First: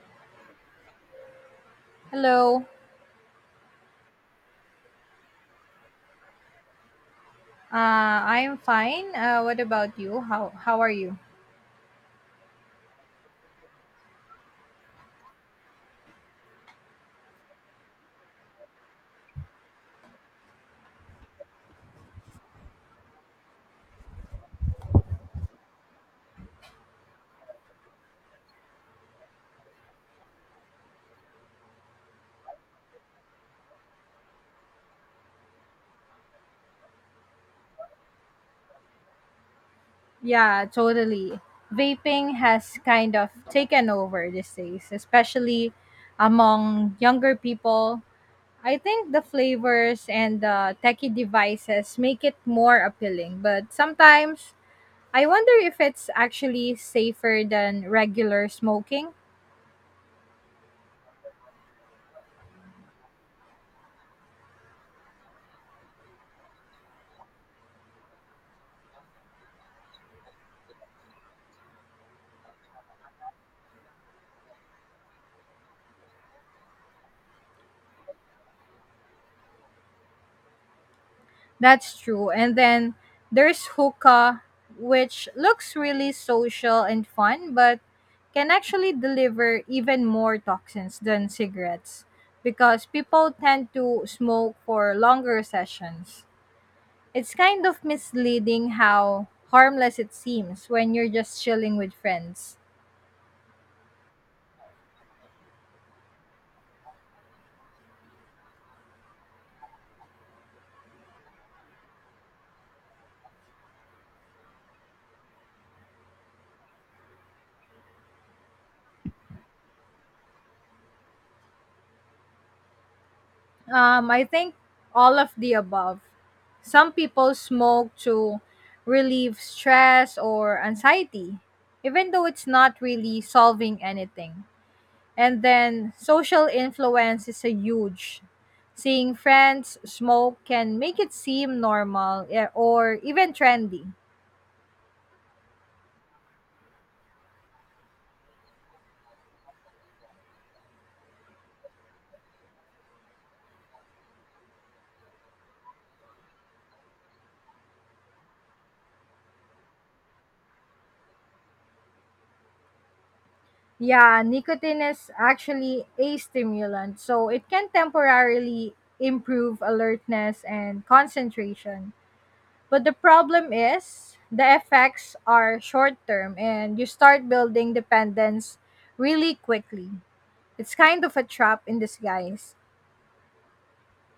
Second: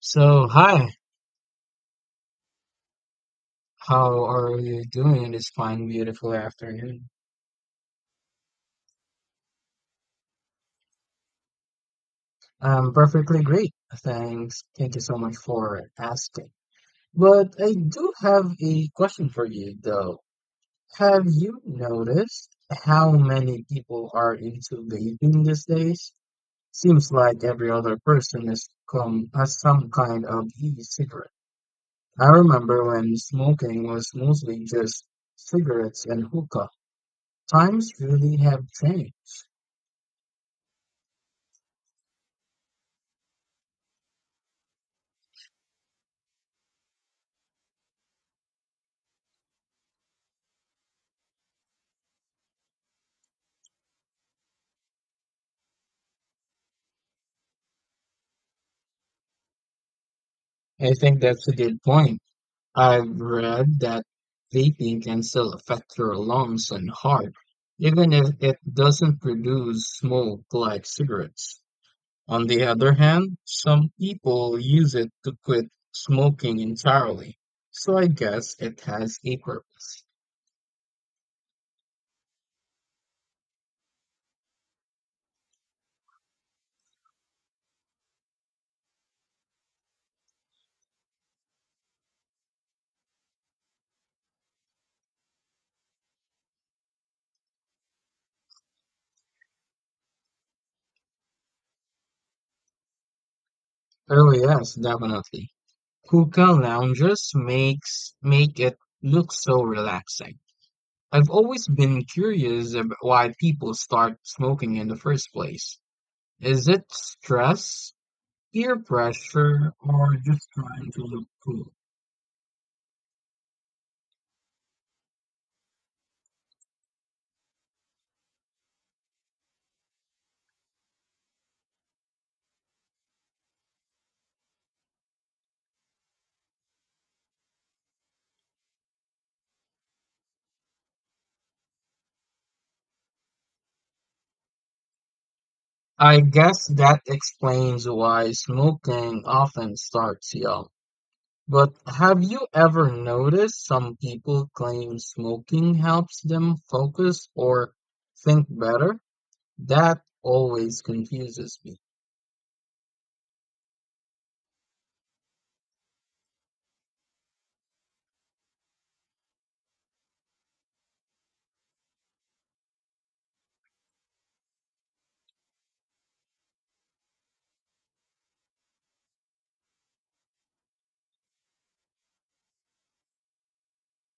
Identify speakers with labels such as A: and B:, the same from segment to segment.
A: So, hi,
B: Hello.
A: how are you doing this fine, beautiful afternoon?
B: I am fine. What about you? How are you?
A: I'm perfectly great, thanks. Thank you so much for asking. But I do have a question for you, though. Have you noticed how many people are into vaping these days? Seems like every other person has some kind of e-cigarette. I remember when smoking was mostly just cigarettes and hookah. Times really have changed.
B: Yeah, totally. Vaping has kind of taken over these days, especially among younger people. I think the flavors and the techie devices make it more appealing, but sometimes I wonder if it's actually safer than regular smoking.
A: I think that's a good point. I've read that vaping can still affect your lungs and heart, even if it doesn't produce smoke like cigarettes. On the other hand, some people use it to quit smoking entirely. So I guess it has a purpose.
B: That's true. And then there's hookah, which looks really social and fun, but can actually deliver even more toxins than cigarettes because people tend to smoke for longer sessions. It's kind of misleading how harmless it seems when you're just chilling with friends.
A: Oh yes, definitely. Hookah lounges make it look so relaxing. I've always been curious about why people start smoking in the first place. Is it stress, peer pressure, or just trying to look cool?
B: I think all of the above. Some people smoke to relieve stress or anxiety, even though it's not really solving anything. And then social influence is a huge. Seeing friends smoke can make it seem normal or even trendy.
A: I guess that explains why smoking often starts young. But have you ever noticed some people claim smoking helps them focus or think better? That always confuses me.
B: Yeah, nicotine is actually a stimulant, so it can temporarily improve alertness and concentration. But the problem is the effects are short term and you start building dependence really quickly. It's kind of a trap in disguise.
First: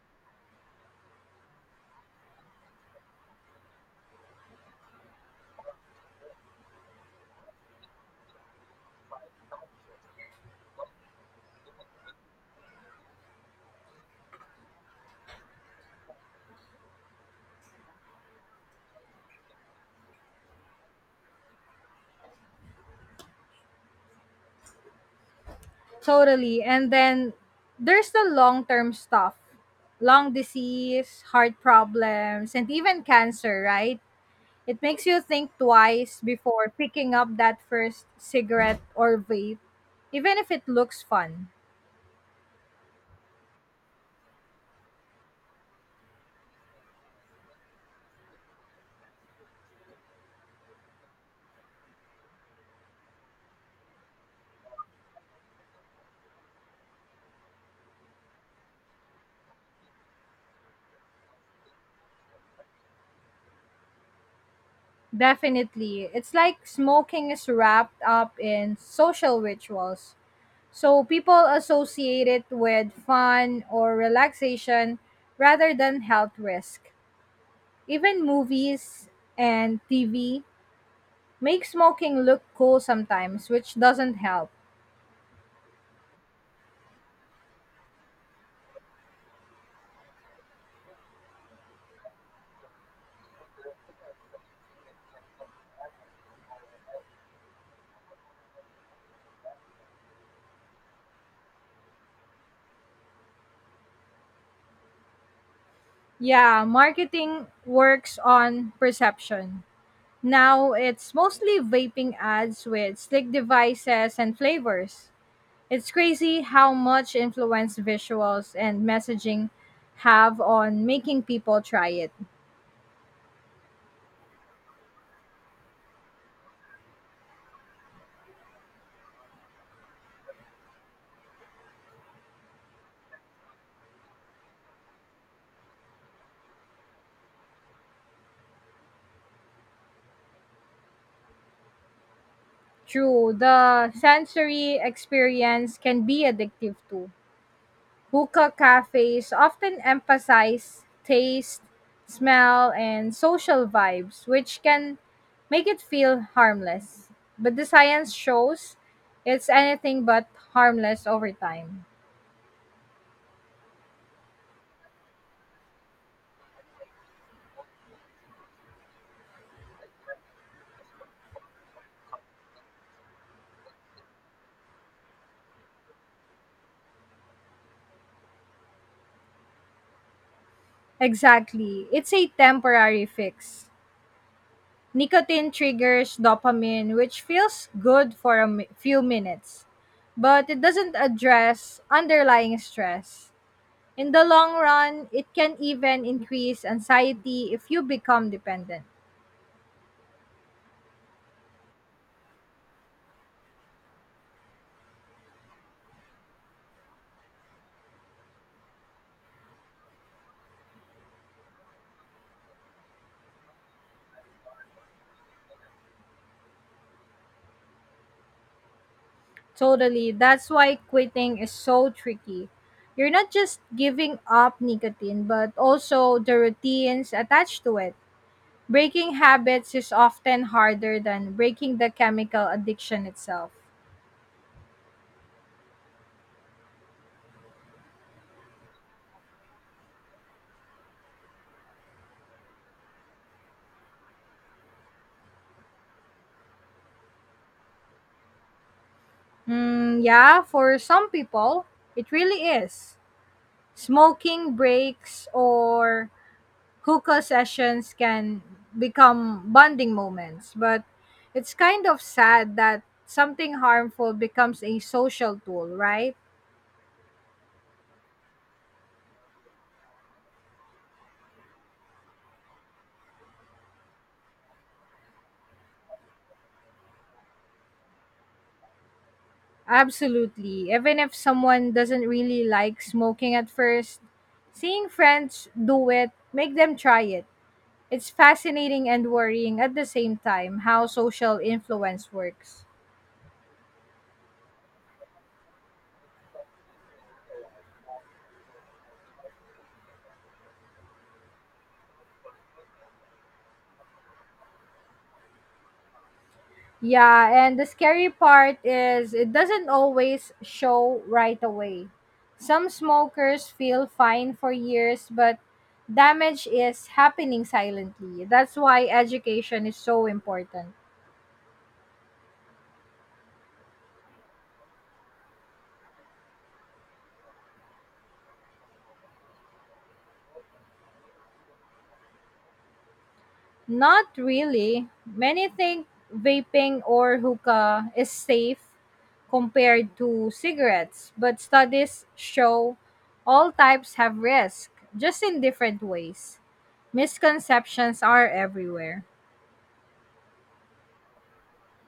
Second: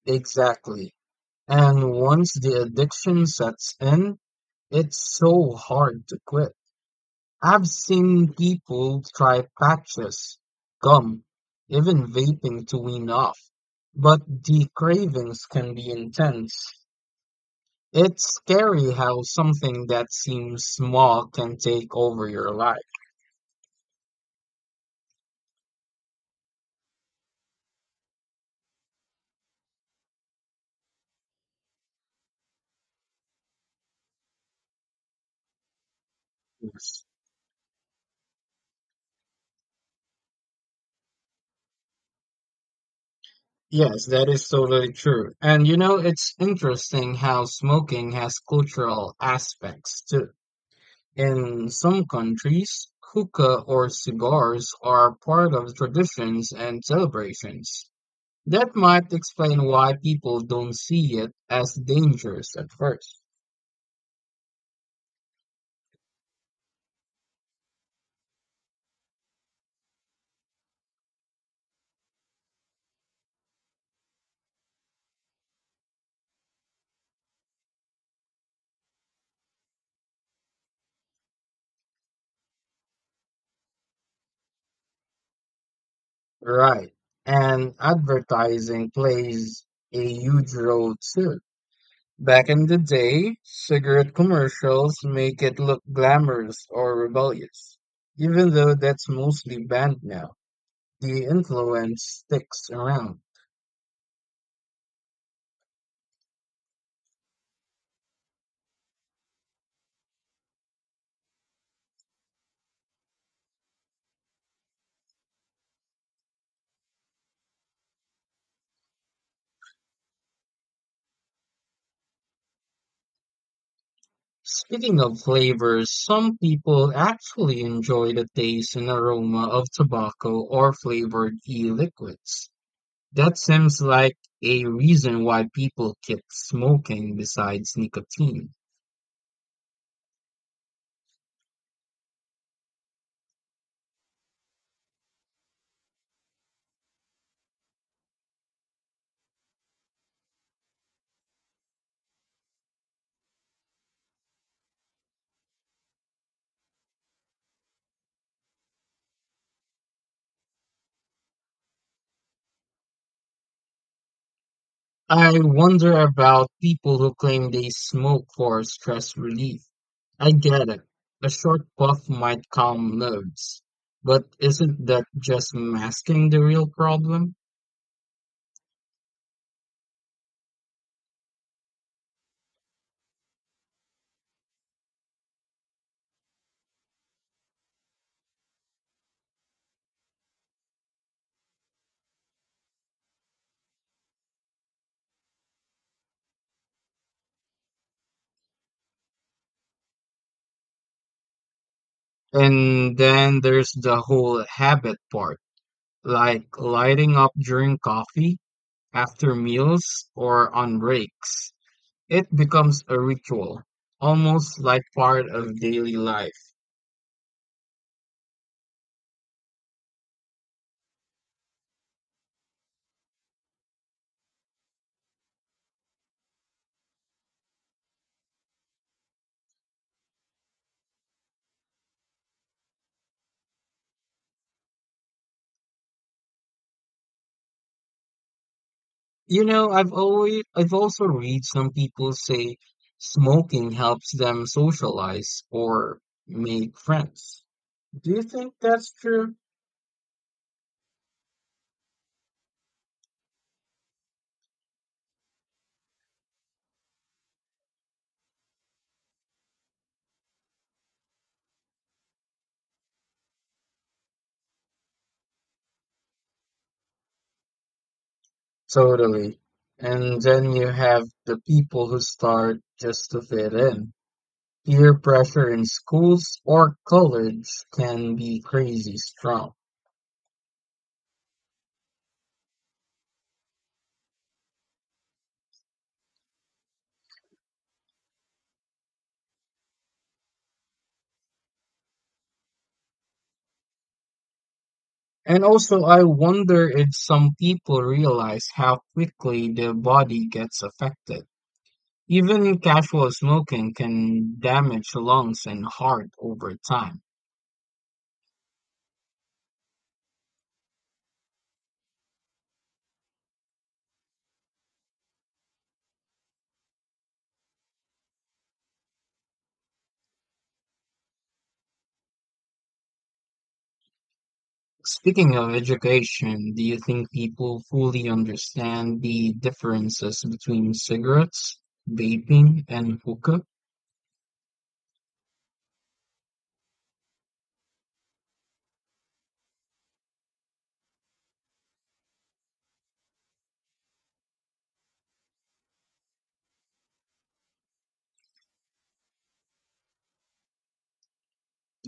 A: Exactly. And once the addiction sets in, it's so hard to quit. I've seen people try patches, gum, even vaping to wean off, but the cravings can be intense. It's scary how something that seems small can take over your life.
B: Totally. And then there's the long term stuff: lung disease, heart problems, and even cancer, right? It makes you think twice before
A: Yes,
B: picking up that first cigarette or vape, even if it looks fun.
A: Yes, that is totally true. And you know, it's interesting how smoking has cultural aspects too. In some countries, hookah or cigars are part of traditions and celebrations. That might explain why people don't see it as dangerous at first.
B: Definitely. It's like smoking is wrapped up in social rituals. So people associate it with fun or relaxation rather than health risk. Even movies and TV make smoking look cool sometimes, which doesn't help.
A: Right. And advertising plays a huge role too. Back in the day, cigarette commercials make it look glamorous or rebellious. Even though that's mostly banned now, the influence sticks around.
B: Yeah, marketing works on perception. Now it's mostly vaping ads with slick devices and flavors. It's crazy how much influence visuals and messaging have on making people try it.
A: Speaking of flavors, some people actually enjoy the taste and aroma of tobacco or flavored e-liquids. That seems like a reason why people keep smoking besides nicotine.
B: True, the sensory experience can be addictive too. Hookah cafes often emphasize taste, smell, and social vibes, which can make it feel harmless. But the science shows it's anything but harmless over time.
A: I wonder about people who claim they smoke for stress relief. I get it. A short puff might calm nerves, but isn't that just masking the real problem?
B: Exactly. It's a temporary fix. Nicotine triggers dopamine, which feels good for a few minutes, but it doesn't address underlying stress. In the long run, it can even increase anxiety if you become dependent.
A: And then there's the whole habit part, like lighting up during coffee, after meals, or on breaks. It becomes a ritual, almost like part of daily life.
B: Totally. That's why quitting is so tricky. You're not just giving up nicotine, but also the routines attached to it. Breaking habits is often harder than breaking the chemical addiction itself.
A: You know, I've also read some people say smoking helps them socialize or make friends. Do you think that's true?
B: Hmm, yeah, for some people, it really is. Smoking breaks or hookah sessions can become bonding moments, but it's kind of sad that something harmful becomes a social tool, right?
A: Totally. And then you have the people who start just to fit in. Peer pressure in schools or college can be crazy strong.
B: Absolutely. Even if someone doesn't really like smoking at first, seeing friends do it, make them try it. It's fascinating and worrying at the same time how social influence works.
A: And also, I wonder if some people realize how quickly their body gets affected. Even casual smoking can damage lungs and heart over time.
B: Yeah, and the scary part is it doesn't always show right away. Some smokers feel fine for years, but damage is happening silently. That's why education is so important.
A: Speaking of education, do you think people fully understand the differences between cigarettes, vaping, and hookah?
B: Not really. Many think vaping or hookah is safe compared to cigarettes, but studies show all types have risk, just in different ways. Misconceptions are everywhere.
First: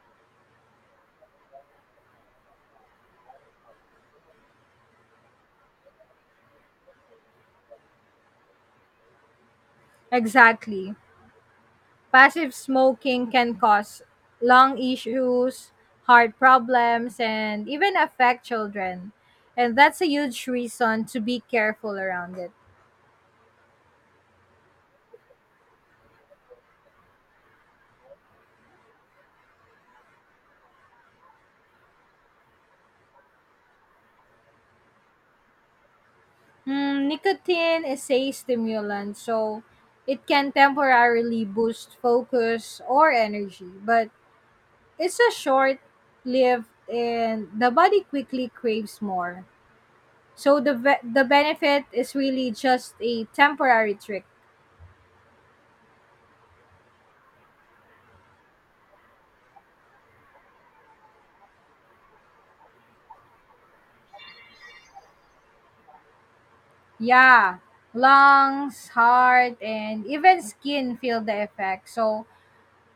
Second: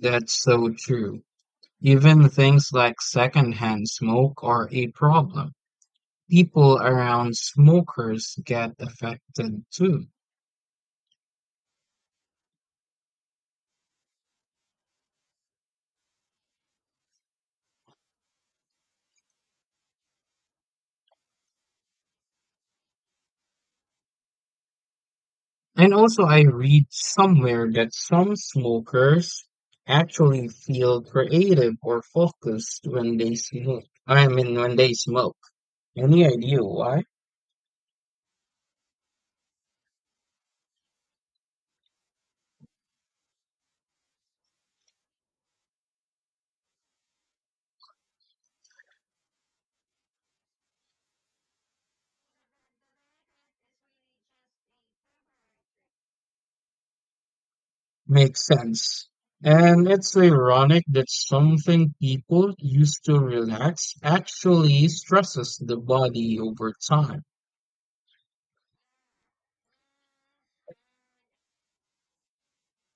A: That's so true. Even things like secondhand smoke are a problem. People around smokers get affected too.
B: Exactly. Passive smoking can cause lung issues, heart problems, and even affect children. And that's a huge reason to be careful around it.
A: And also, I read somewhere that some smokers actually feel creative or focused when they smoke. Any idea why?
B: Hmm, nicotine is a stimulant, so it can temporarily boost focus or energy, but it's a short lived and the body quickly craves more. So the benefit is really just a temporary trick.
A: Makes sense. And it's ironic that something people use to relax actually stresses the body over time.
B: Yeah, lungs, heart, and even skin feel the effect. So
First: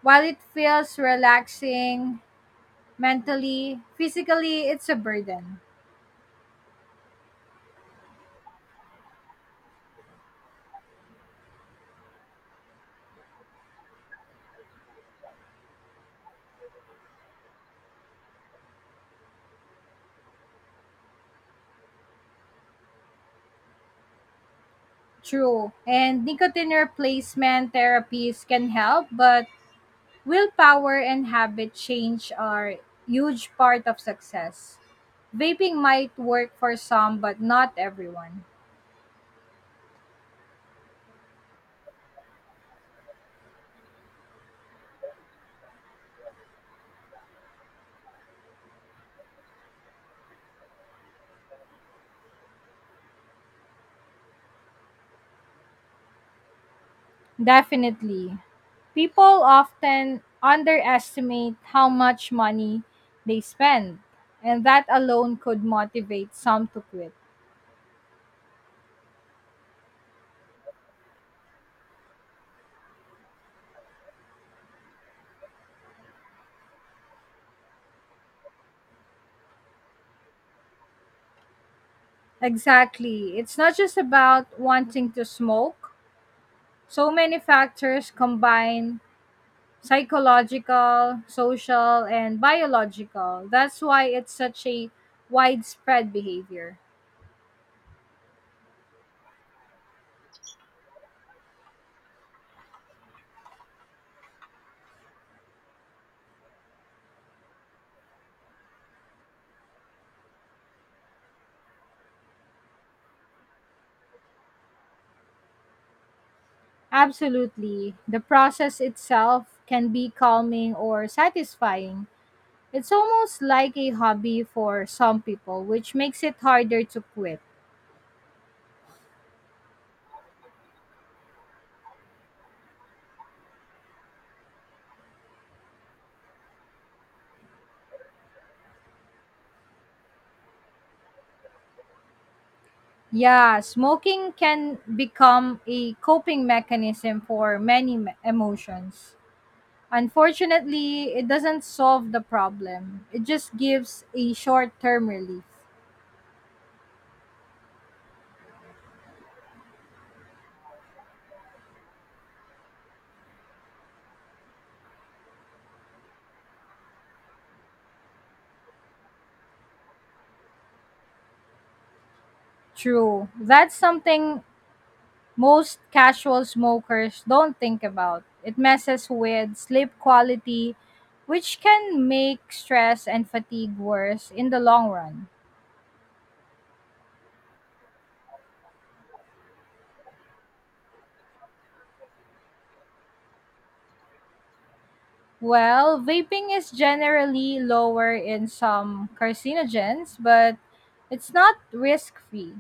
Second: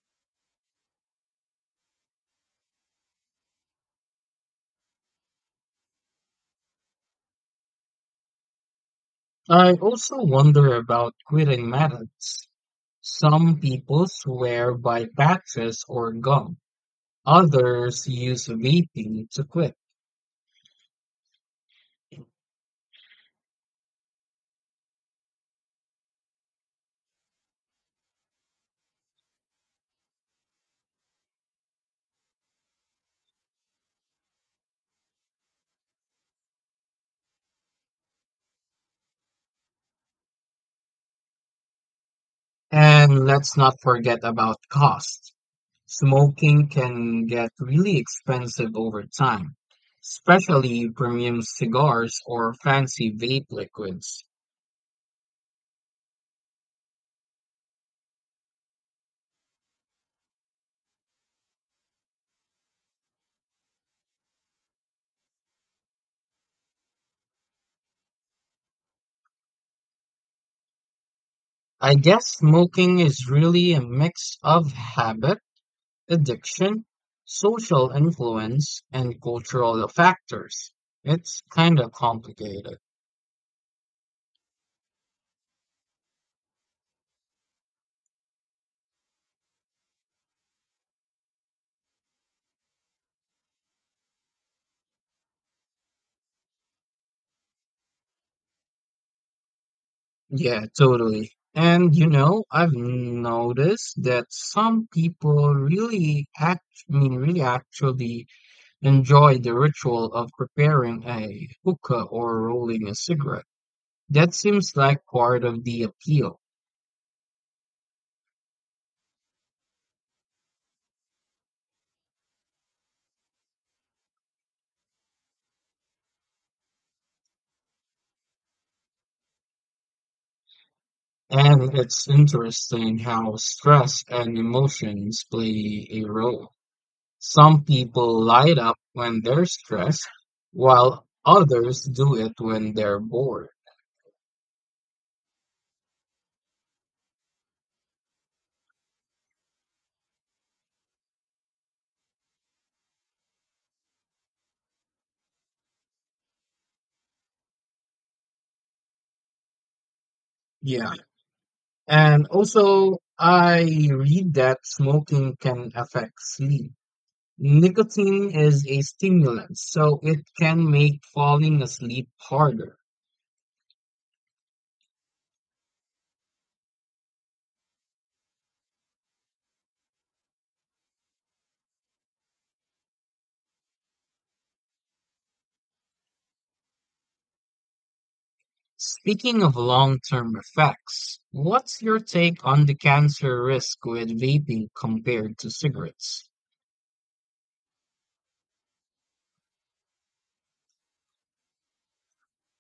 B: while it feels relaxing mentally, physically, it's a burden.
A: I also wonder about quitting methods. Some people swear by patches or gum. Others use vaping to quit.
B: True. And nicotine replacement therapies can help, but willpower and habit change are huge part of success. Vaping might work for some, but not everyone.
A: And let's not forget about cost. Smoking can get really expensive over time, especially premium cigars or fancy vape liquids.
B: Definitely. People often underestimate how much money they spend, and that alone could motivate some to quit.
A: I guess smoking is really a mix of habit, addiction, social influence, and cultural factors. It's kind of complicated.
B: Exactly. It's not just about wanting to smoke. So many factors combine: psychological, social, and biological. That's why it's such a widespread behavior.
A: Yeah, totally. And you know, I've noticed that some people really actually enjoy the ritual of preparing a hookah or rolling a cigarette. That seems like part of the appeal.
B: Absolutely. The process itself can be calming or satisfying. It's almost like a hobby for some people, which makes it harder to quit.
A: And it's interesting how stress and emotions play a role. Some people light up when they're stressed, while others do it when they're bored.
B: Yeah, smoking can become a coping mechanism for many emotions. Unfortunately, it doesn't solve the problem, it just gives a short term relief.
A: Yeah. And also, I read that smoking can affect sleep. Nicotine is a stimulant, so it can make falling asleep harder.
B: True. That's something most casual smokers don't think about. It messes with sleep quality, which can make stress and fatigue worse in the long run.
A: Speaking of long-term effects, what's your take on the cancer risk with vaping compared to
B: Well,
A: cigarettes?
B: vaping is generally lower in some carcinogens, but it's not risk free.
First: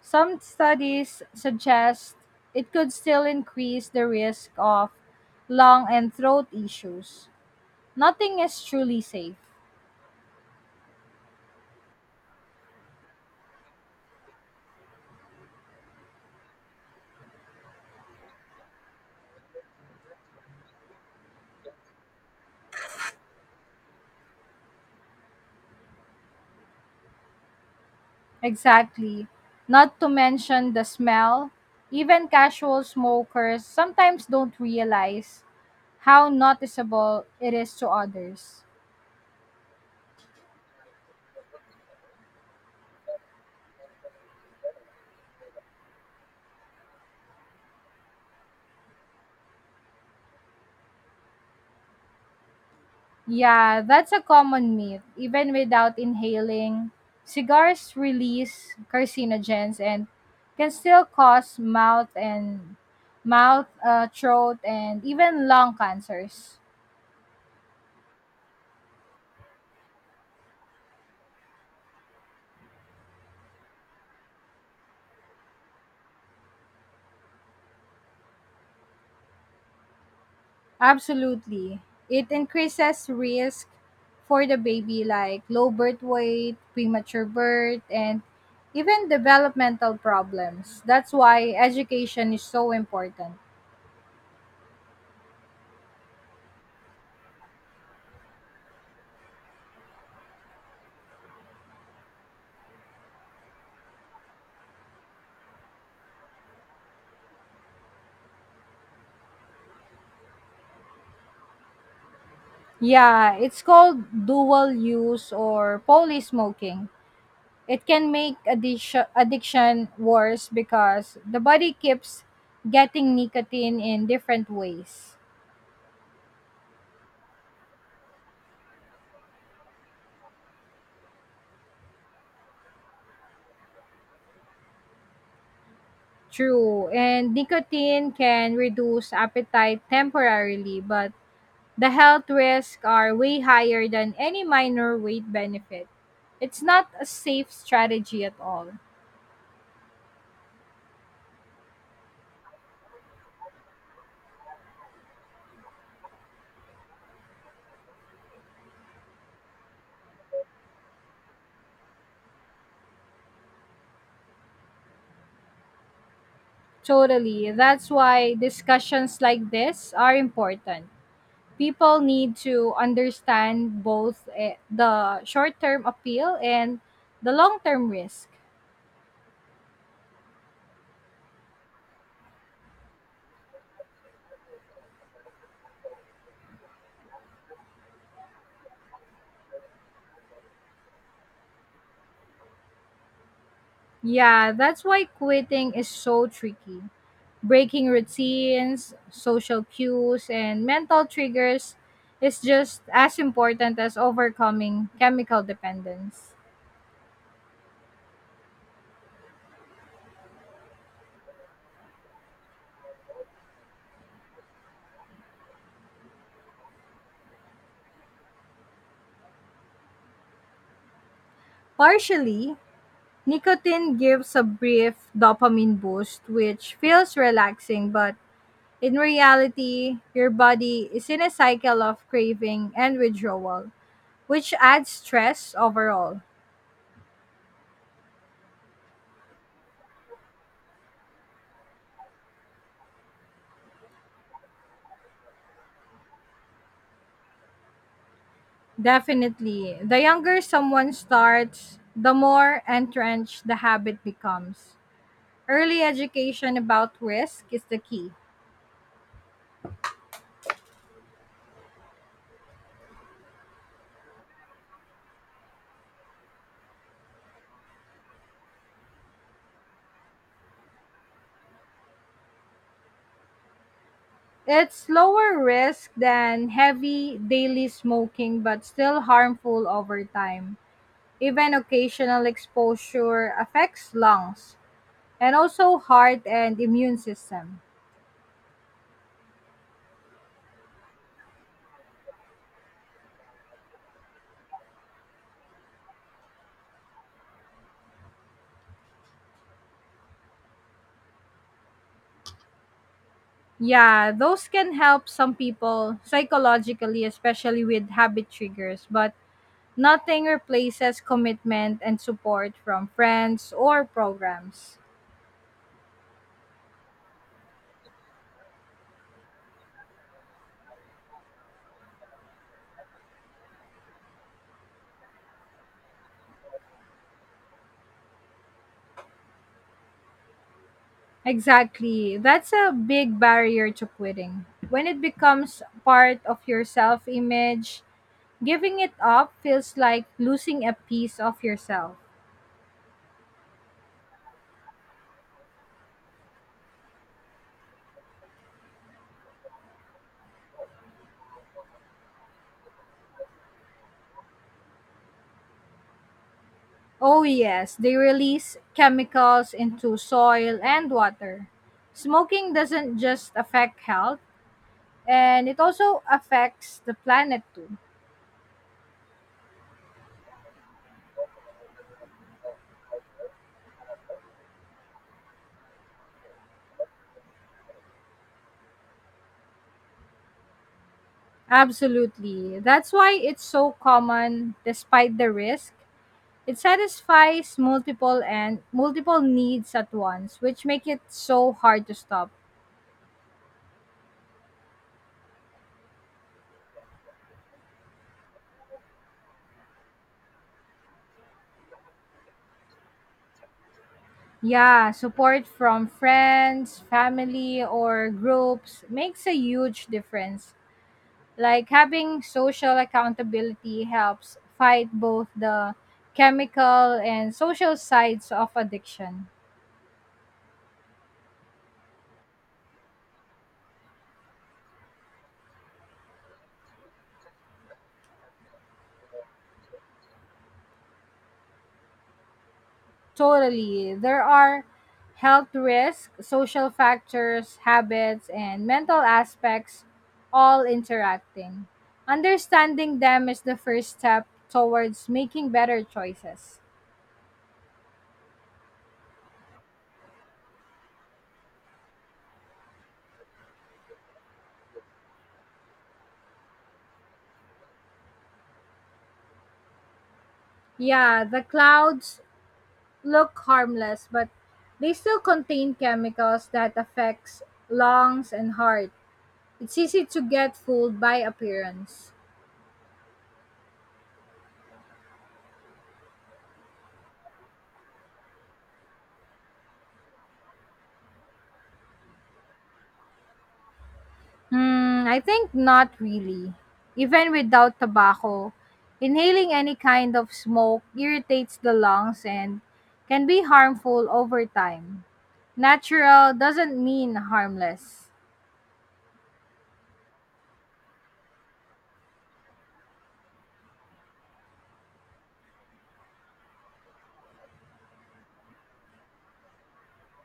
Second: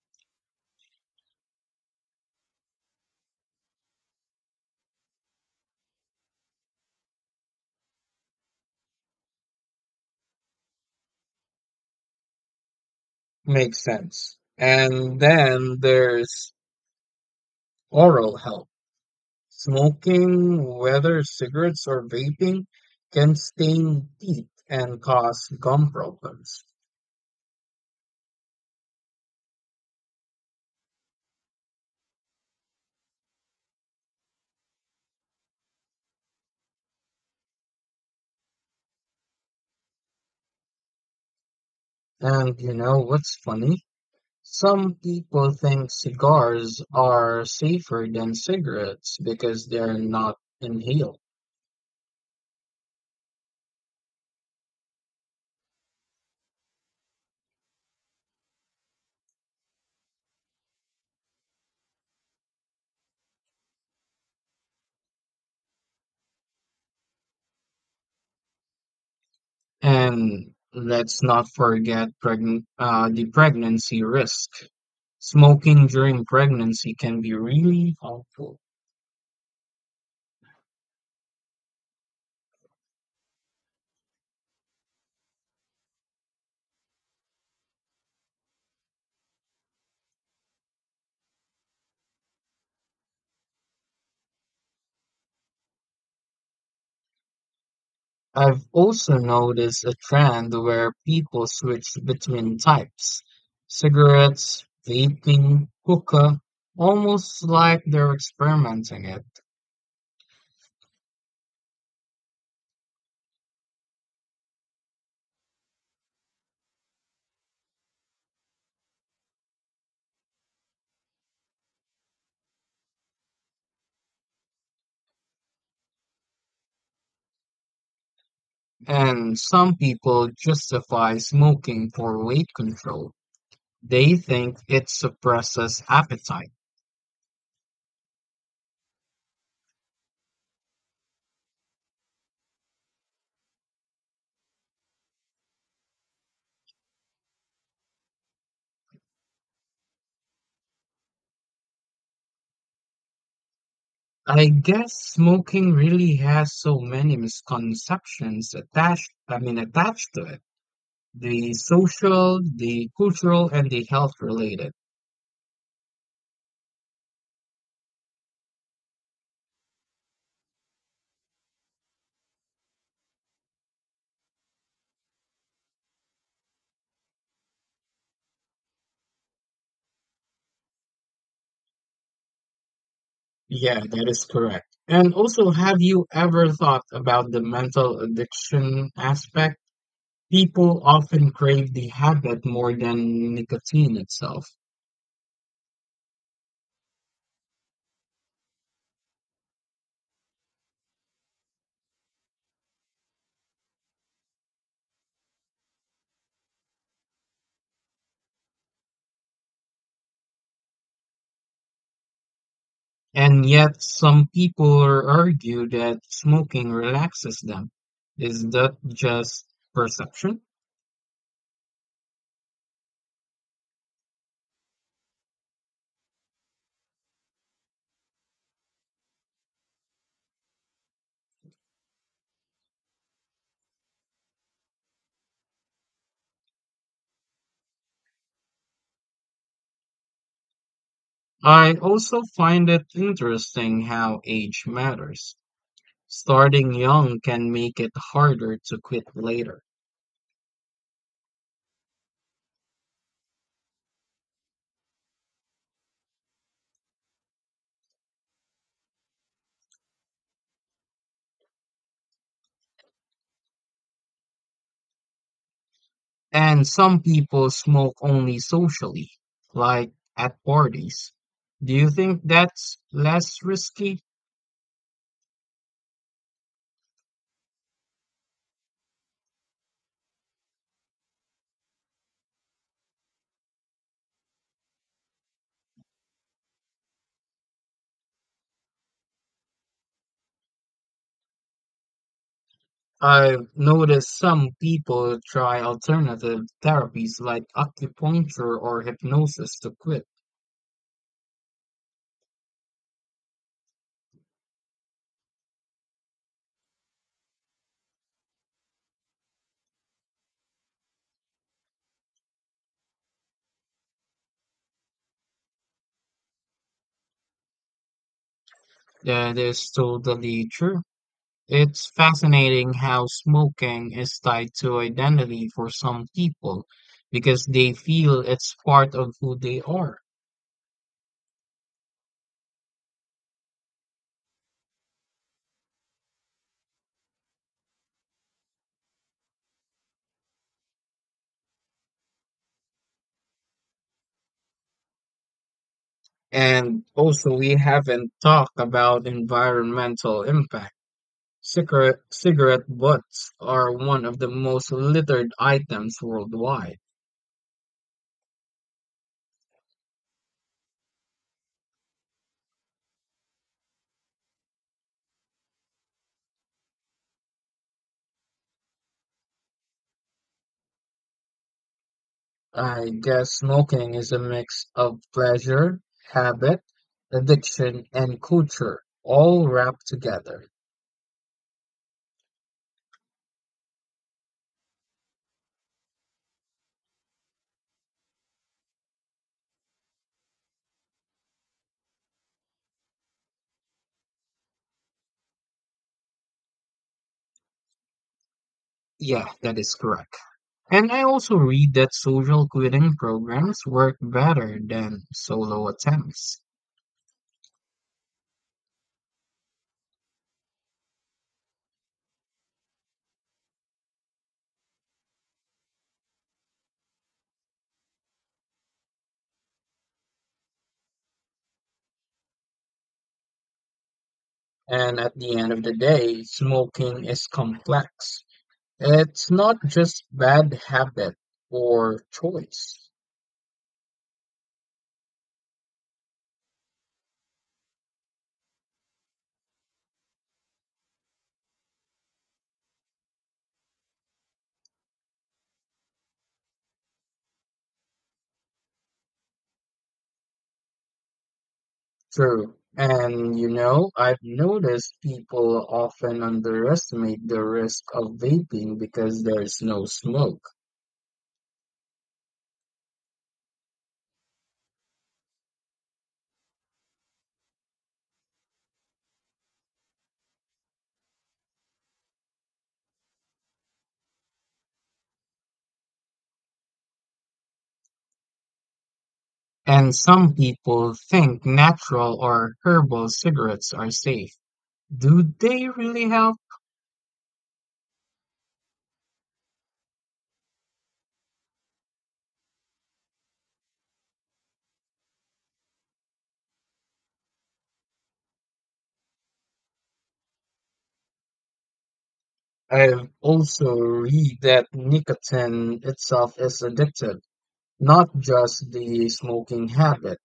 B: Some studies suggest it could still increase the risk of lung and throat issues. Nothing is truly safe.
A: Makes sense. And then there's oral health. Smoking, whether cigarettes or vaping, can stain teeth and cause gum problems.
B: Exactly. Not to mention the smell. Even casual smokers sometimes don't realize how noticeable it is to others.
A: And you know what's funny? Some people think cigars are safer than cigarettes because they're not inhaled.
B: Yeah, that's a common myth. Even without inhaling, cigars release carcinogens and can still cause mouth and throat, and even lung cancers.
A: And let's not forget pregn the pregnancy risk. Smoking during pregnancy can be really harmful.
B: Absolutely, it increases risk for the baby, like low birth weight, premature birth, and even developmental problems. That's why education is so important.
A: I've also noticed a trend where people switch between types. Cigarettes, vaping, hookah, almost like they're experimenting it.
B: Yeah, it's called dual use or poly smoking. It can make addiction worse because the body keeps getting nicotine in different ways.
A: And some people justify smoking for weight control. They think it suppresses appetite.
B: True, and nicotine can reduce appetite temporarily, but the health risks are way higher than any minor weight benefit. It's not a safe strategy at all.
A: I guess smoking really has so many misconceptions attached to it. The social, the cultural, and the health related.
B: Totally. That's why discussions like this are important. People need to understand both the short term appeal and the long term risk.
A: Yeah, that is correct. And also, have you ever thought about the mental addiction aspect? People often crave the habit more than nicotine itself.
B: Yeah, that's why quitting is so tricky. Breaking routines, social cues, and mental triggers is just as important as overcoming chemical dependence.
A: And yet, some people argue that smoking relaxes them. Is that just perception?
B: Partially, nicotine gives a brief dopamine boost, which feels relaxing, but in reality, your body is in a cycle of craving and withdrawal, which adds stress overall.
A: I also find it interesting how age matters. Starting young can make it harder to quit later.
B: Definitely, the younger someone starts, the more entrenched the habit becomes. Early education about risk is the key.
A: And some people smoke only socially, like at parties. Do you think that's less risky?
B: It's lower risk than heavy daily smoking, but still harmful over time. Even occasional exposure affects lungs and also heart and immune system.
A: I've noticed some people try alternative therapies like acupuncture or hypnosis to quit.
B: Yeah, those can help some people psychologically, especially with habit triggers, but nothing replaces commitment and support from friends or programs.
A: Yeah, that is totally true. It's fascinating how smoking is tied to identity for some people because they feel it's part of who they are.
B: Exactly. That's a big barrier to quitting. When it becomes part of your self image, giving it up feels like losing a piece of yourself.
A: And also, we haven't talked about environmental impact. Cigarette butts are one of the most littered items worldwide.
B: Oh, yes, they release chemicals into soil and water. Smoking doesn't just affect health and it also affects the planet too.
A: I guess smoking is a mix of pleasure, habit, addiction, and culture, all wrapped together.
B: Absolutely. That's why it's so common despite the risk. It satisfies multiple and multiple needs at once, which make it so hard to stop.
A: Yeah, that is correct. And I also read that social quitting programs work better
B: Yeah,
A: than
B: support
A: solo
B: from
A: attempts.
B: friends, family, or groups makes a huge difference. Like having social accountability helps fight both the chemical and social sides of addiction.
A: And at the end of the day, smoking is complex. It's not just bad habit or choice.
B: Totally. There are health risks, social factors, habits, and mental aspects all interacting. Understanding them is the first step towards making better choices.
A: True. And you know, I've noticed people often underestimate the risk of vaping because there's no smoke.
B: Yeah, the clouds look harmless, but they still contain chemicals that affects lungs and heart. It's easy to get fooled by appearance.
A: And some people think natural or herbal cigarettes are safe.
B: Hmm, I
A: Do
B: think
A: they
B: not
A: really help?
B: really. Even without tobacco, inhaling any kind of smoke irritates the lungs and can be harmful over time. Natural doesn't mean harmless.
A: I've also read that nicotine itself is addictive, not just the smoking habit.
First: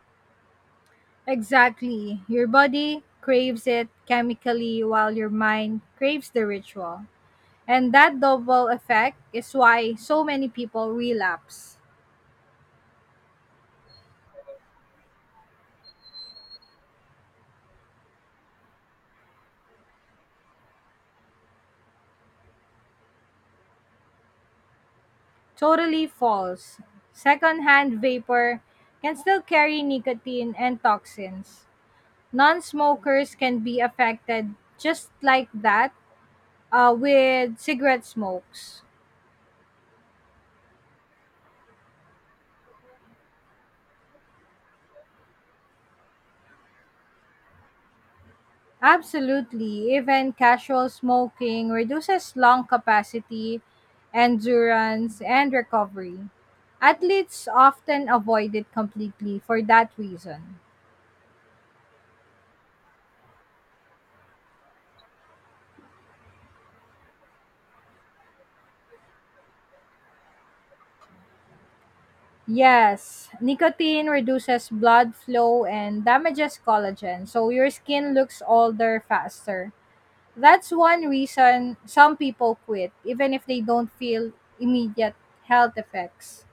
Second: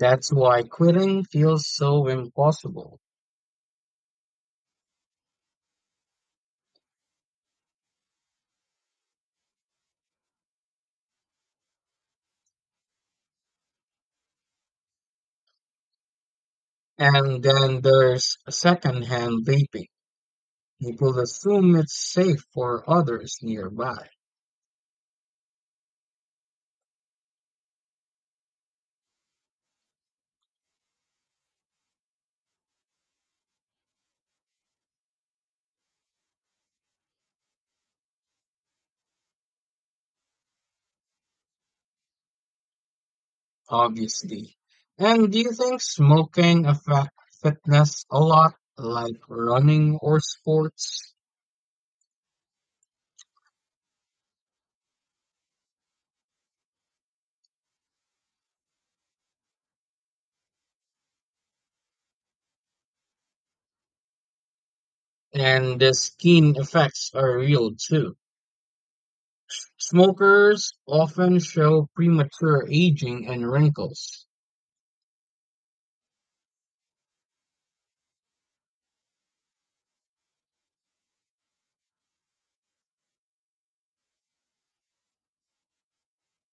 A: That's why quitting feels so
B: Exactly. Your
A: impossible.
B: body craves it chemically while your mind craves the ritual. And that double effect is why so many people relapse.
A: And then there's secondhand vaping. People assume it's safe for others nearby,
B: Totally false. Secondhand vapor can still carry nicotine and toxins. Non smokers can be affected just like that with cigarette smokes.
A: obviously. And do you think smoking affects fitness a lot, like running
B: Absolutely,
A: or
B: even casual
A: sports?
B: smoking reduces lung capacity, endurance, and recovery. Athletes often avoid it completely for that reason.
A: And the skin effects are real too. Smokers often show premature aging
B: Yes,
A: and
B: nicotine
A: wrinkles.
B: reduces blood flow and damages collagen, so your skin looks older faster. That's one reason some people quit, even if they don't feel immediate health effects.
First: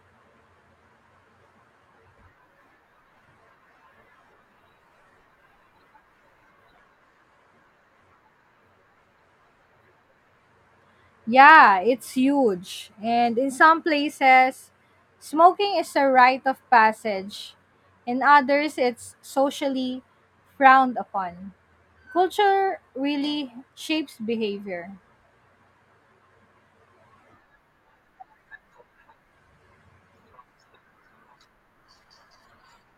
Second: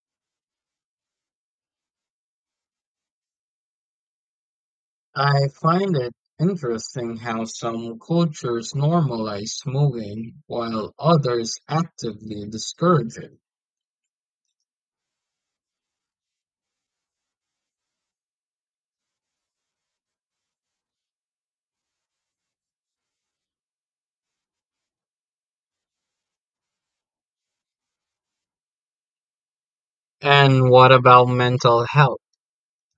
A: I find it interesting how some cultures normalize smoking while others
B: Yeah, it's
A: actively
B: huge.
A: discourage
B: And
A: it.
B: in some places, smoking is a rite of passage. In others, it's socially frowned upon. Culture really shapes behavior.
A: And what about mental health?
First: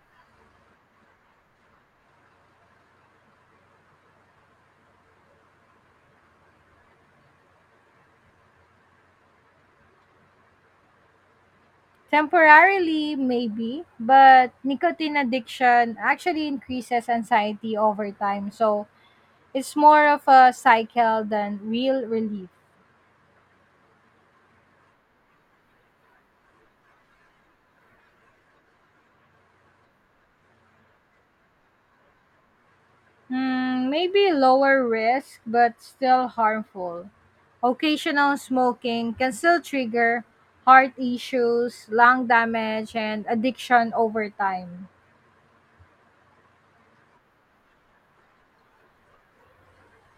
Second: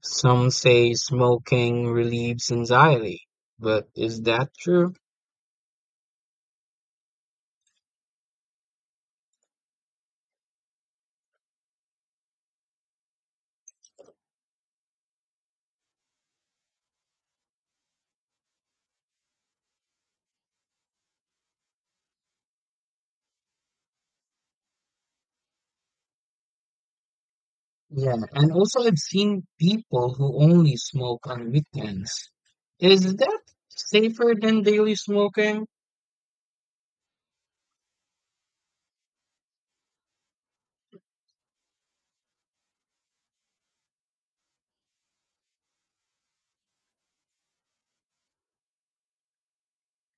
A: Some say smoking relieves anxiety, but is that true?
B: Temporarily, maybe, but nicotine addiction actually increases anxiety over time. So it's more of a cycle than real relief.
A: Yeah, and also I've seen people who only smoke on weekends. Is that
B: Hmm, maybe
A: safer than
B: lower
A: daily
B: risk,
A: smoking?
B: but still harmful. Occasional smoking can still trigger heart issues, lung damage, and addiction over time.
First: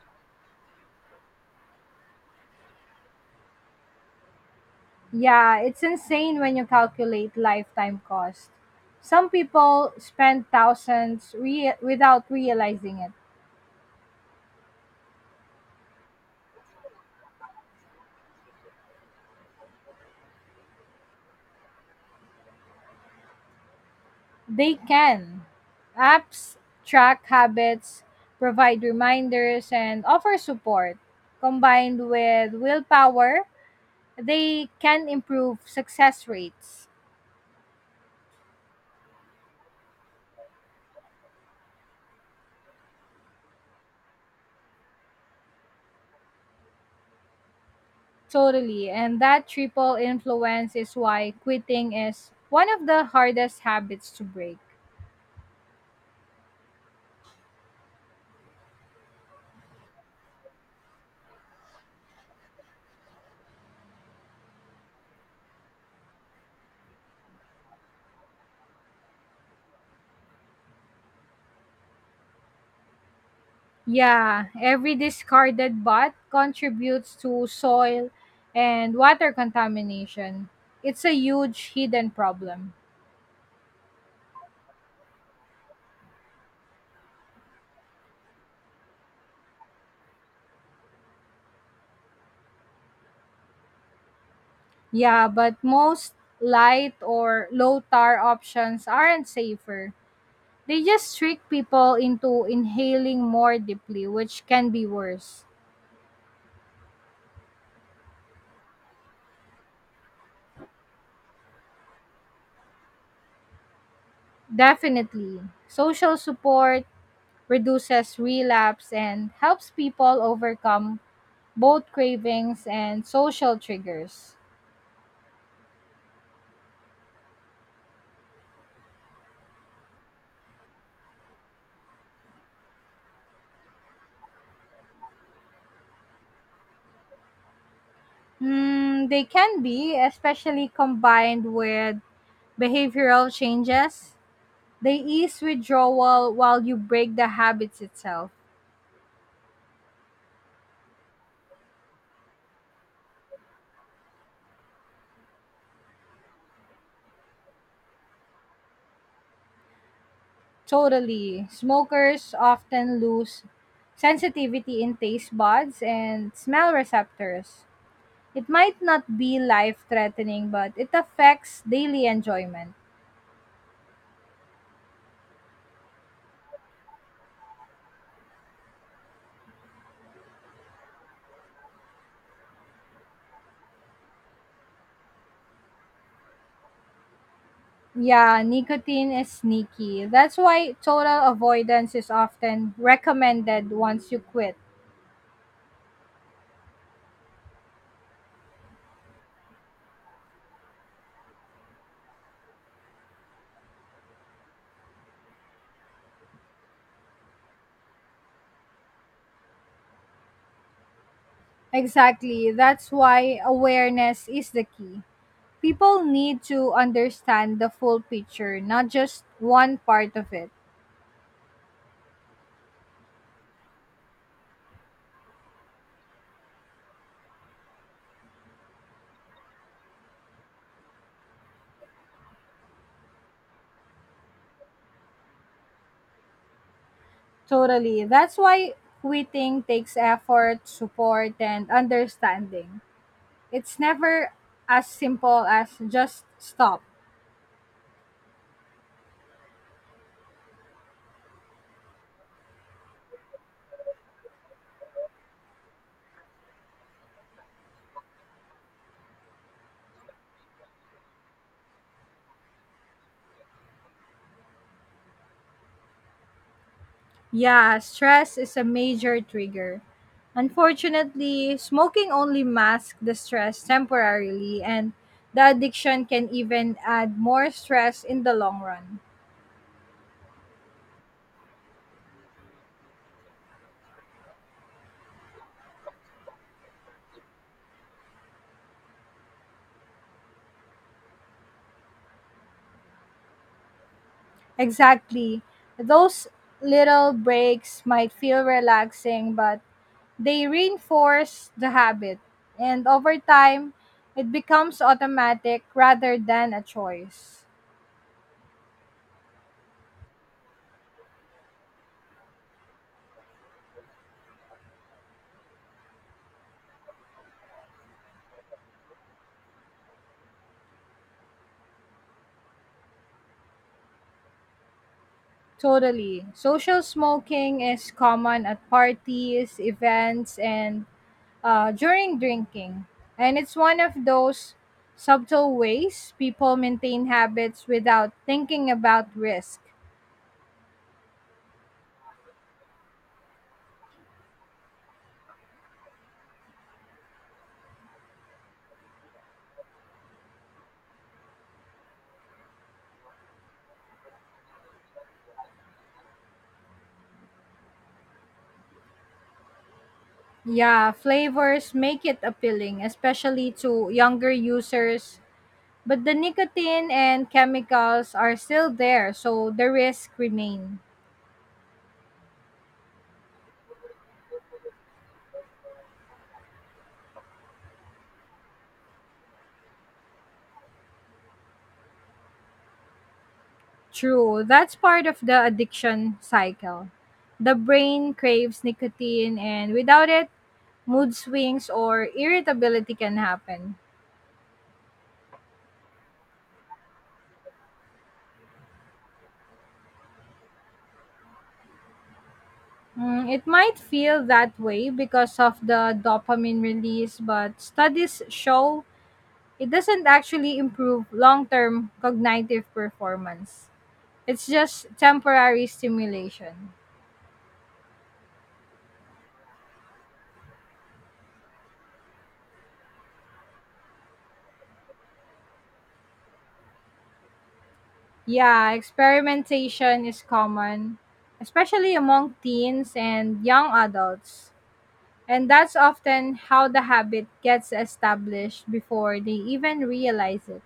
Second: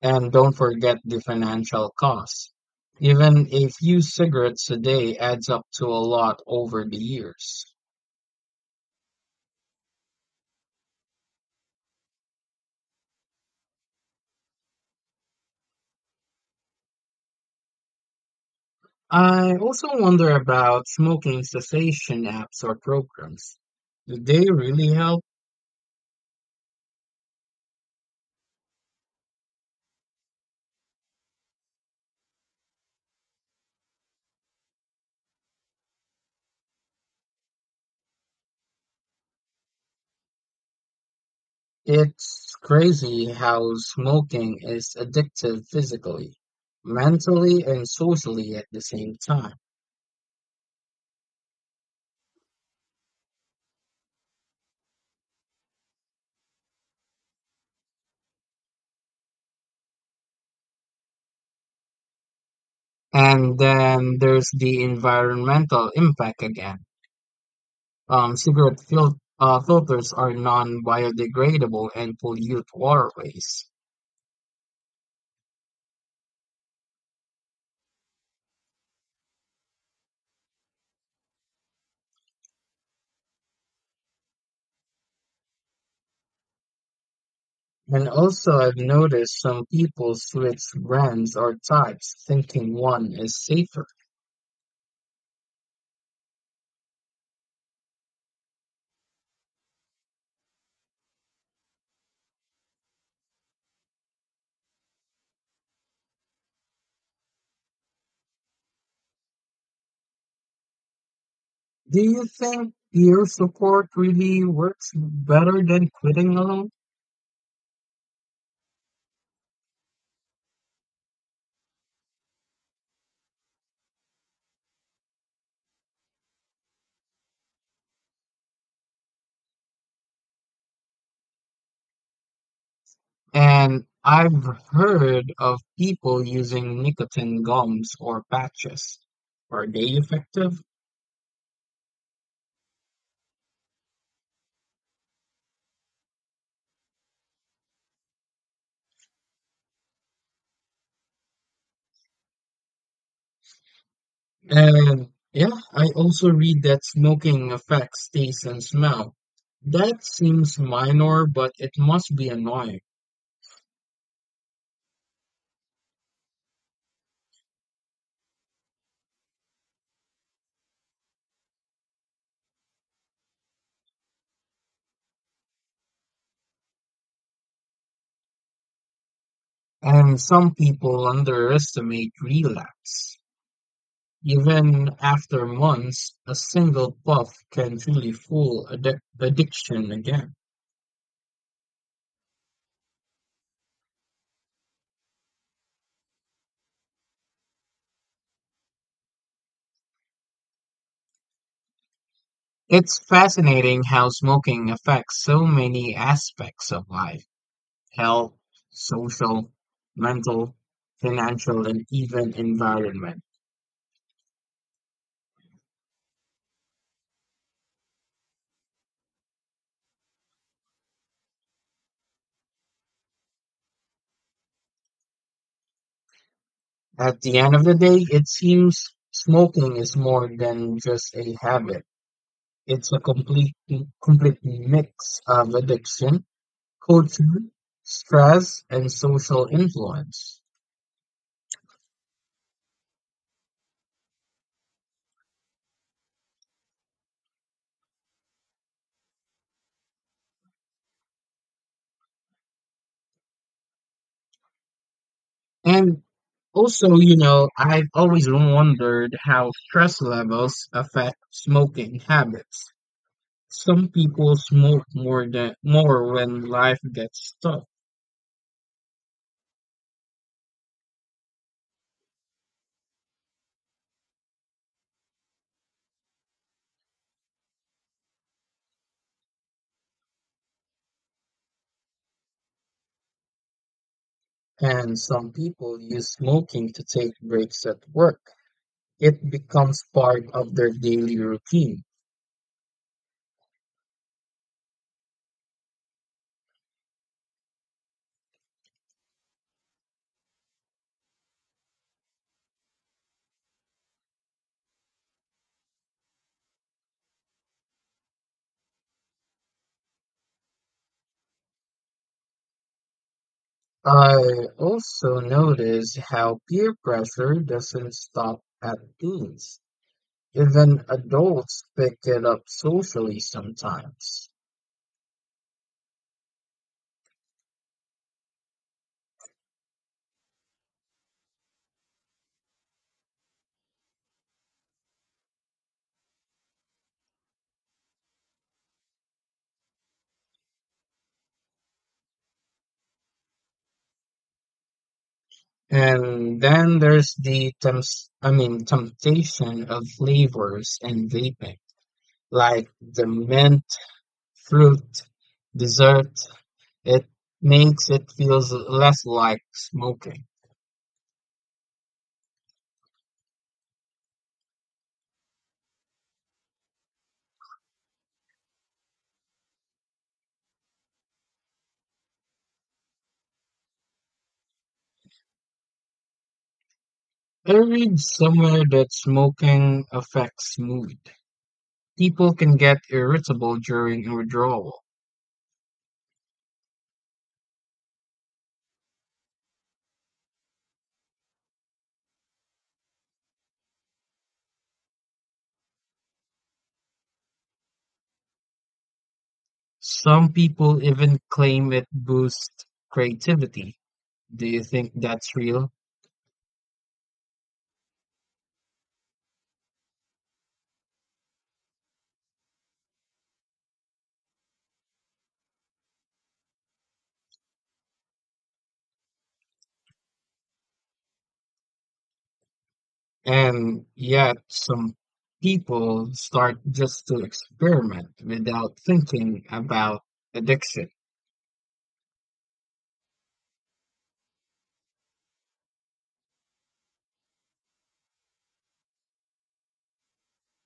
A: And don't forget the financial costs. Even a few cigarettes a day adds
B: Yeah,
A: up
B: it's
A: to a
B: insane
A: lot
B: when you
A: over the
B: calculate
A: years.
B: lifetime cost. Some people spend without realizing it.
A: I also wonder about smoking cessation apps or programs. Do they
B: They
A: really help?
B: can. Apps track habits, provide reminders, and offer support. Combined with willpower, they can improve success rates.
A: It's crazy how smoking is addictive physically, mentally, and socially at the
B: Totally.
A: same
B: And that
A: time.
B: triple influence is why quitting is one of the hardest habits to break.
A: And then there's the environmental impact again. Cigarette filters are non-biodegradable and pollute waterways.
B: Yeah, every discarded bot contributes to soil and water contamination. It's a huge hidden problem.
A: And also, I've noticed some people switch brands or types, thinking one is safer.
B: Yeah, but most light or low tar options aren't safer. They just trick people into inhaling more deeply, which can be worse.
A: Do you think peer support really works
B: Definitely.
A: better than
B: Social
A: quitting alone?
B: support reduces relapse and helps people overcome both cravings and social triggers.
A: And I've heard of people using nicotine gums or patches.
B: Mm, they can
A: Are they
B: be,
A: effective?
B: especially combined with behavioral changes. They ease withdrawal while you break the habits itself.
A: And yeah, I also read that smoking affects taste and smell. That seems minor,
B: Totally.
A: but it must be
B: Smokers
A: annoying.
B: often lose sensitivity in taste buds and smell receptors. It might not be life threatening, but it affects daily enjoyment.
A: And some people underestimate relapse. Even after months, a single puff can truly
B: Yeah,
A: fuel addic-
B: nicotine is
A: addiction
B: sneaky.
A: again.
B: That's why total avoidance is often recommended once you quit.
A: It's fascinating how smoking affects so many aspects of life: health, social, mental, financial, and even
B: Exactly. That's
A: environment.
B: why awareness is the key. People need to understand the full picture, not just one part of it.
A: At the end of the day, it seems smoking is more than just a habit. It's a complete mix of addiction, culture,
B: Totally. That's
A: stress,
B: why
A: and social
B: quitting takes
A: influence.
B: effort, support, and understanding. It's never as simple as just stop.
A: And also, you know, I've always wondered how stress levels affect smoking habits. Some people smoke more when life gets tough,
B: Yeah, stress is a major trigger. Unfortunately, smoking only masks the stress temporarily, and the addiction can even add more stress in the long run.
A: and some people use smoking to take breaks at work. It becomes part of their daily routine.
B: Exactly. Those little breaks might feel relaxing, but they reinforce the habit. And over time, it becomes automatic rather than a choice.
A: I also notice how peer pressure doesn't stop at teens. Even adults pick it up socially sometimes.
B: Totally. Social smoking is common at parties, events, and during drinking. And it's one of those subtle ways people maintain habits without thinking about risk.
A: And then there's the temptation of flavors and vaping, like the mint, fruit, dessert. It makes it feels less like smoking.
B: Yeah, flavors make it appealing, especially to younger users. But the nicotine and chemicals are still there, so the risk remain.
A: I read somewhere that smoking affects mood. People can get irritable during
B: True, that's
A: withdrawal.
B: part of the addiction cycle. The brain craves nicotine, and without it, mood swings or irritability can happen.
A: Some people even claim it boosts
B: Mm, it might
A: creativity.
B: feel
A: Do
B: that
A: you
B: way
A: think that's
B: because of
A: real?
B: the dopamine release, but studies show it doesn't actually improve long term cognitive performance. It's just temporary stimulation.
A: And yet, some people start just to experiment
B: Yeah,
A: without thinking about
B: experimentation is
A: addiction.
B: common, especially among teens and young adults. And that's often how the habit gets established before they even realize it.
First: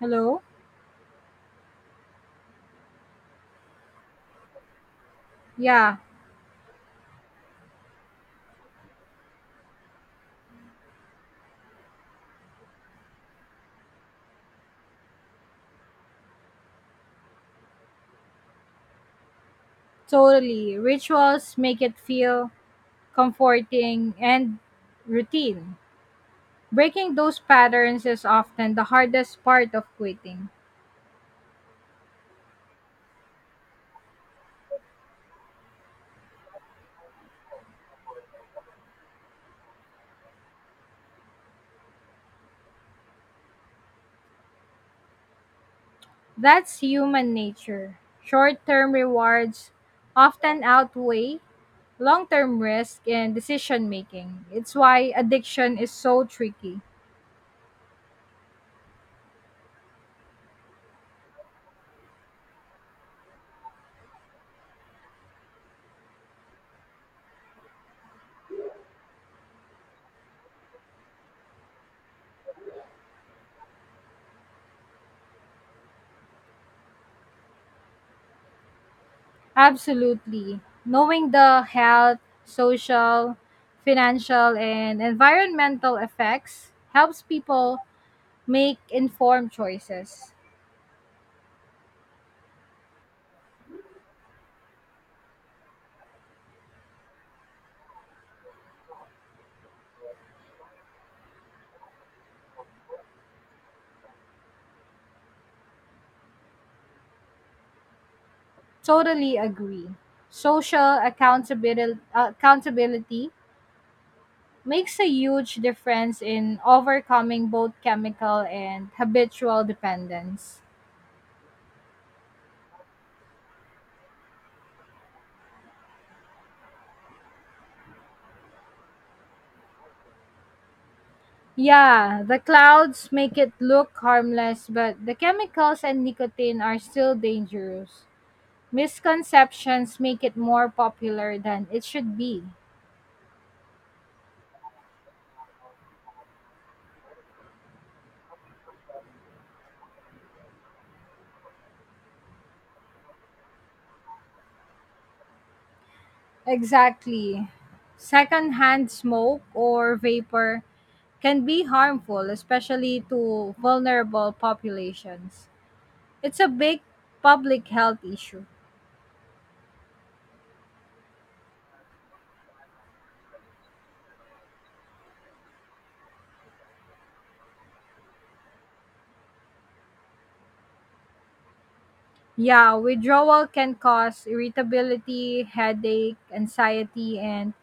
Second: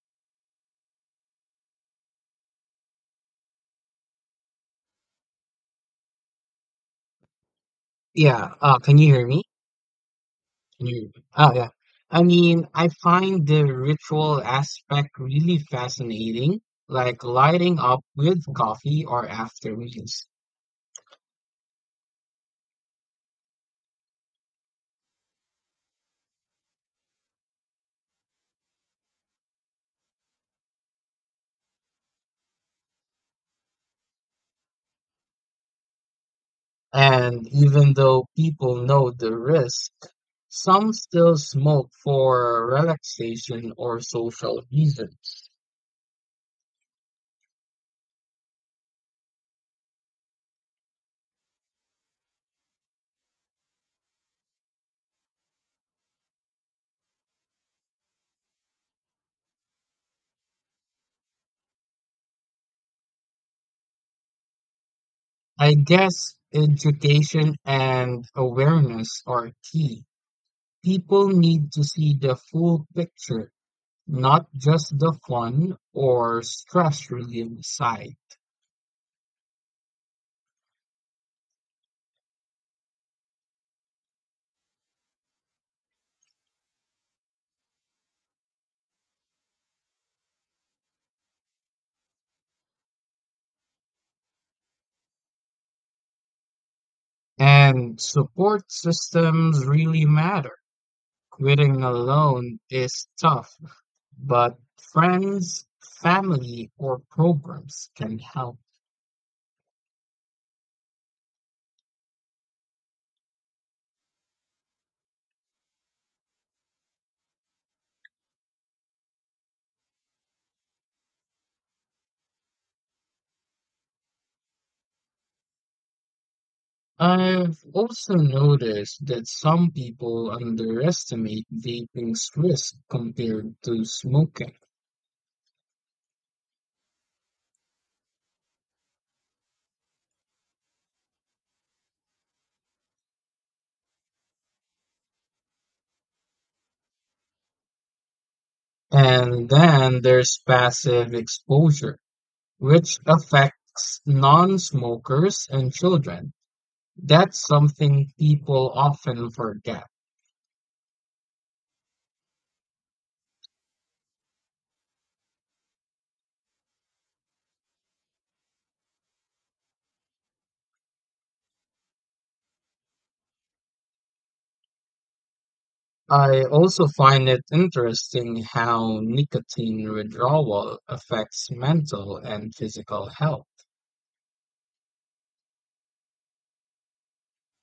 B: Hello? Yeah,
A: Yeah, can you hear me? Can you? Oh, yeah. I mean, I find the ritual aspect really fascinating, like lighting up with coffee or after meals.
B: totally. Rituals make it feel comforting and routine. Breaking those patterns is often the hardest part of quitting.
A: And even though people know the risk, some still smoke for relaxation or social reasons.
B: That's human nature. Short term rewards often outweigh long term risk in decision making. It's why addiction is so tricky.
A: I guess education and awareness are key. People need to see the full picture, not just the fun or stress relief side.
B: Absolutely. Knowing the health, social, financial, and environmental effects helps people make informed choices.
A: And support systems really matter. Quitting alone is tough, but friends, family, or programs can help.
B: Totally agree. Social accountability makes a huge difference in overcoming both chemical and habitual dependence.
A: I've also noticed that some people underestimate
B: Yeah,
A: vaping's
B: the
A: risk
B: clouds make it
A: compared to
B: look
A: smoking.
B: harmless, but the chemicals and nicotine are still dangerous. Misconceptions make it more popular than it should be.
A: And then there's passive exposure which affects non-smokers and children. That's
B: Exactly.
A: something people
B: Secondhand
A: often
B: smoke
A: forget.
B: or vapor can be harmful, especially to vulnerable populations. It's a big public health issue.
A: I also find it interesting how nicotine withdrawal affects mental and
B: Yeah,
A: physical health.
B: withdrawal can cause irritability, headache, anxiety, and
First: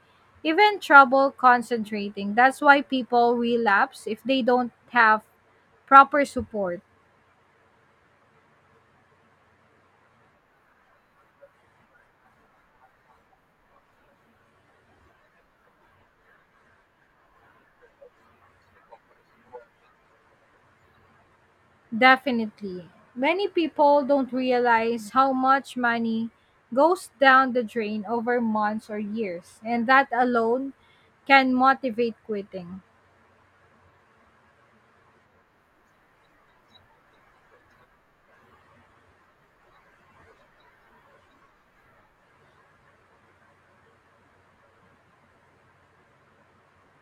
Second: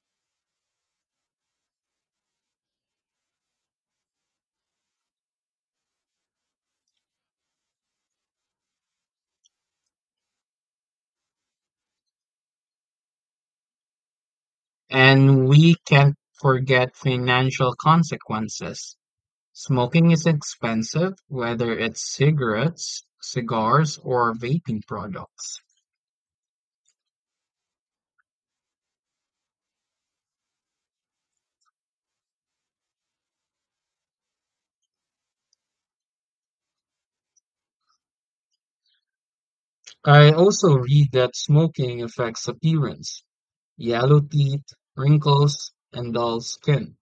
B: even trouble concentrating. That's why people relapse if they don't have proper support.
A: And we can't forget financial consequences. Smoking is expensive, whether it's
B: Definitely.
A: cigarettes,
B: Many
A: cigars,
B: people don't
A: or vaping
B: realize how
A: products.
B: much money goes down the drain over months or years, and that alone can motivate quitting.
A: I also read that smoking affects appearance: yellow teeth, wrinkles, and dull skin.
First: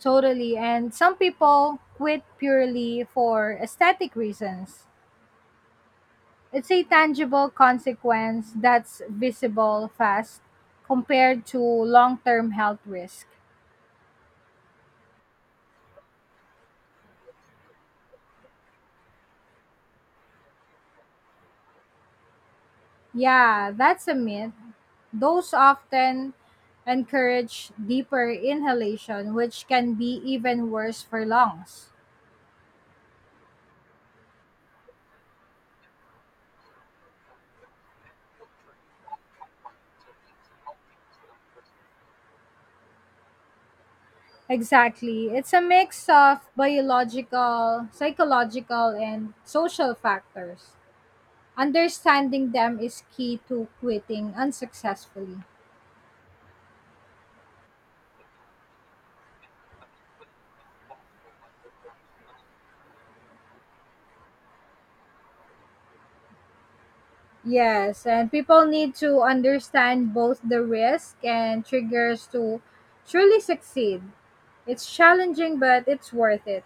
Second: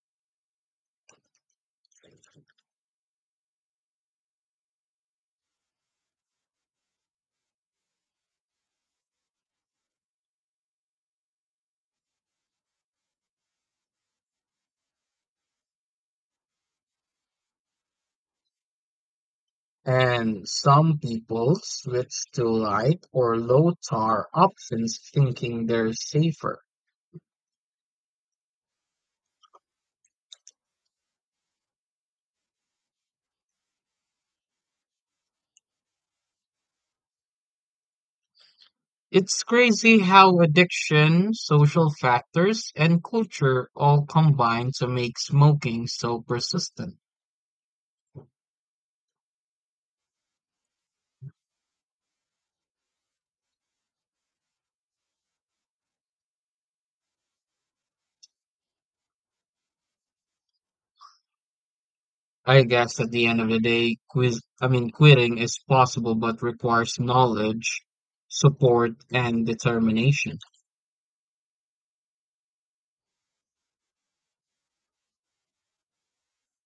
B: Totally. And some people quit purely for aesthetic reasons. It's a tangible consequence that's visible fast compared to long term health risk.
A: And some people switch to light or
B: Yeah,
A: low
B: that's a
A: tar
B: myth.
A: options
B: Those
A: thinking they're
B: often
A: safer.
B: encourage deeper inhalation, which can be even worse for lungs.
A: It's crazy how addiction, social factors, and culture all combine to make
B: Exactly. It's a
A: smoking
B: mix
A: so
B: of
A: persistent.
B: biological, psychological, and social factors. Understanding them is key to quitting unsuccessfully.
A: I guess at the end of the day, quiz I mean quitting is possible but requires knowledge,
B: Yes, and people
A: support,
B: need to
A: and
B: understand
A: determination.
B: both the risk and triggers to truly succeed. It's challenging, but it's worth it.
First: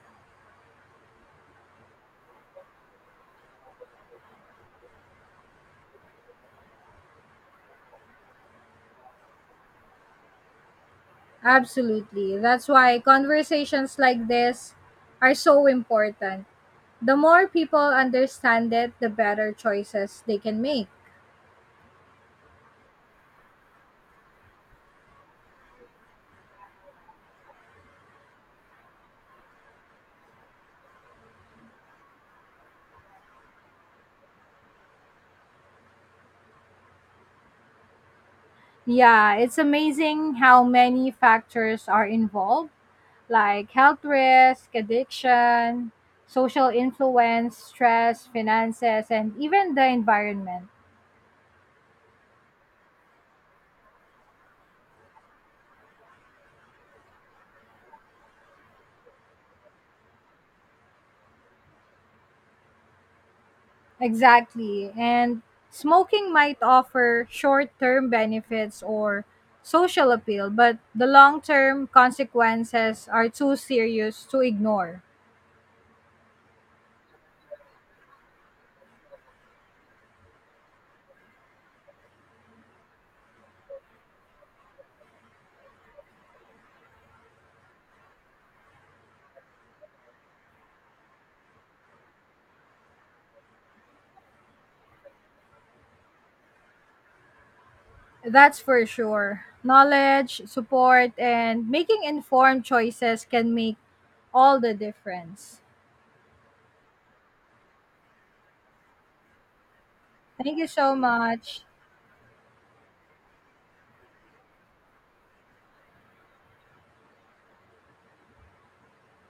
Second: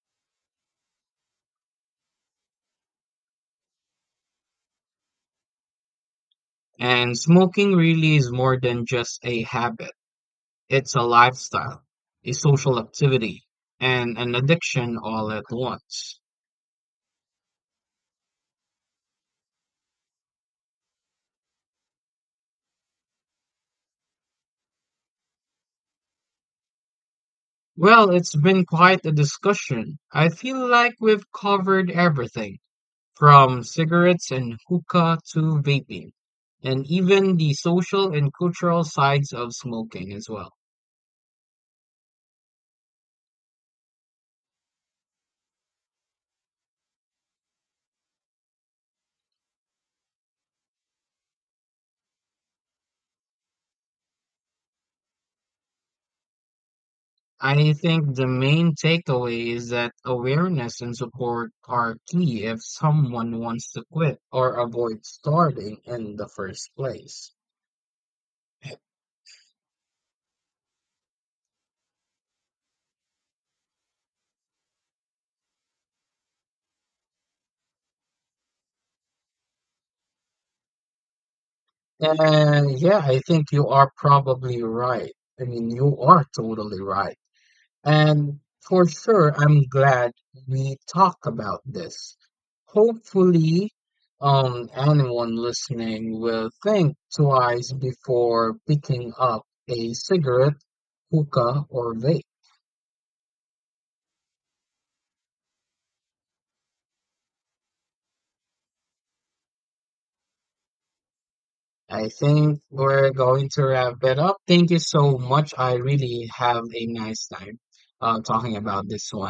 A: And smoking really is more than just a habit. It's a lifestyle, a
B: Absolutely. That's
A: social
B: why
A: activity,
B: conversations
A: and
B: like
A: an
B: this
A: addiction all
B: are
A: at
B: so
A: once.
B: important. The more people understand it, the better choices they can make.
A: Well, it's been quite a discussion. I feel like we've covered everything from cigarettes and hookah to vaping, and even the social and cultural sides
B: Yeah,
A: of
B: it's
A: smoking as
B: amazing
A: well.
B: how many factors are involved like health risk, addiction, social influence, stress, finances, and even the environment.
A: I think the main takeaway is that awareness and support are key if someone wants to quit or
B: Exactly.
A: avoid
B: And
A: starting in the
B: smoking might
A: first
B: offer
A: place.
B: short term benefits or social appeal, but the long term consequences are too serious to ignore.
A: And yeah, I think you are probably right. I mean, you are totally right. And for sure, I'm glad we talk about this. Hopefully, anyone listening will think twice before
B: That's for
A: picking up
B: sure.
A: a
B: Knowledge,
A: cigarette,
B: support,
A: hookah,
B: and
A: or
B: making
A: vape.
B: informed choices can make all the difference. Thank you so much.
A: I think we're going to wrap it up. Thank you so much. I really have a nice time talking about this one.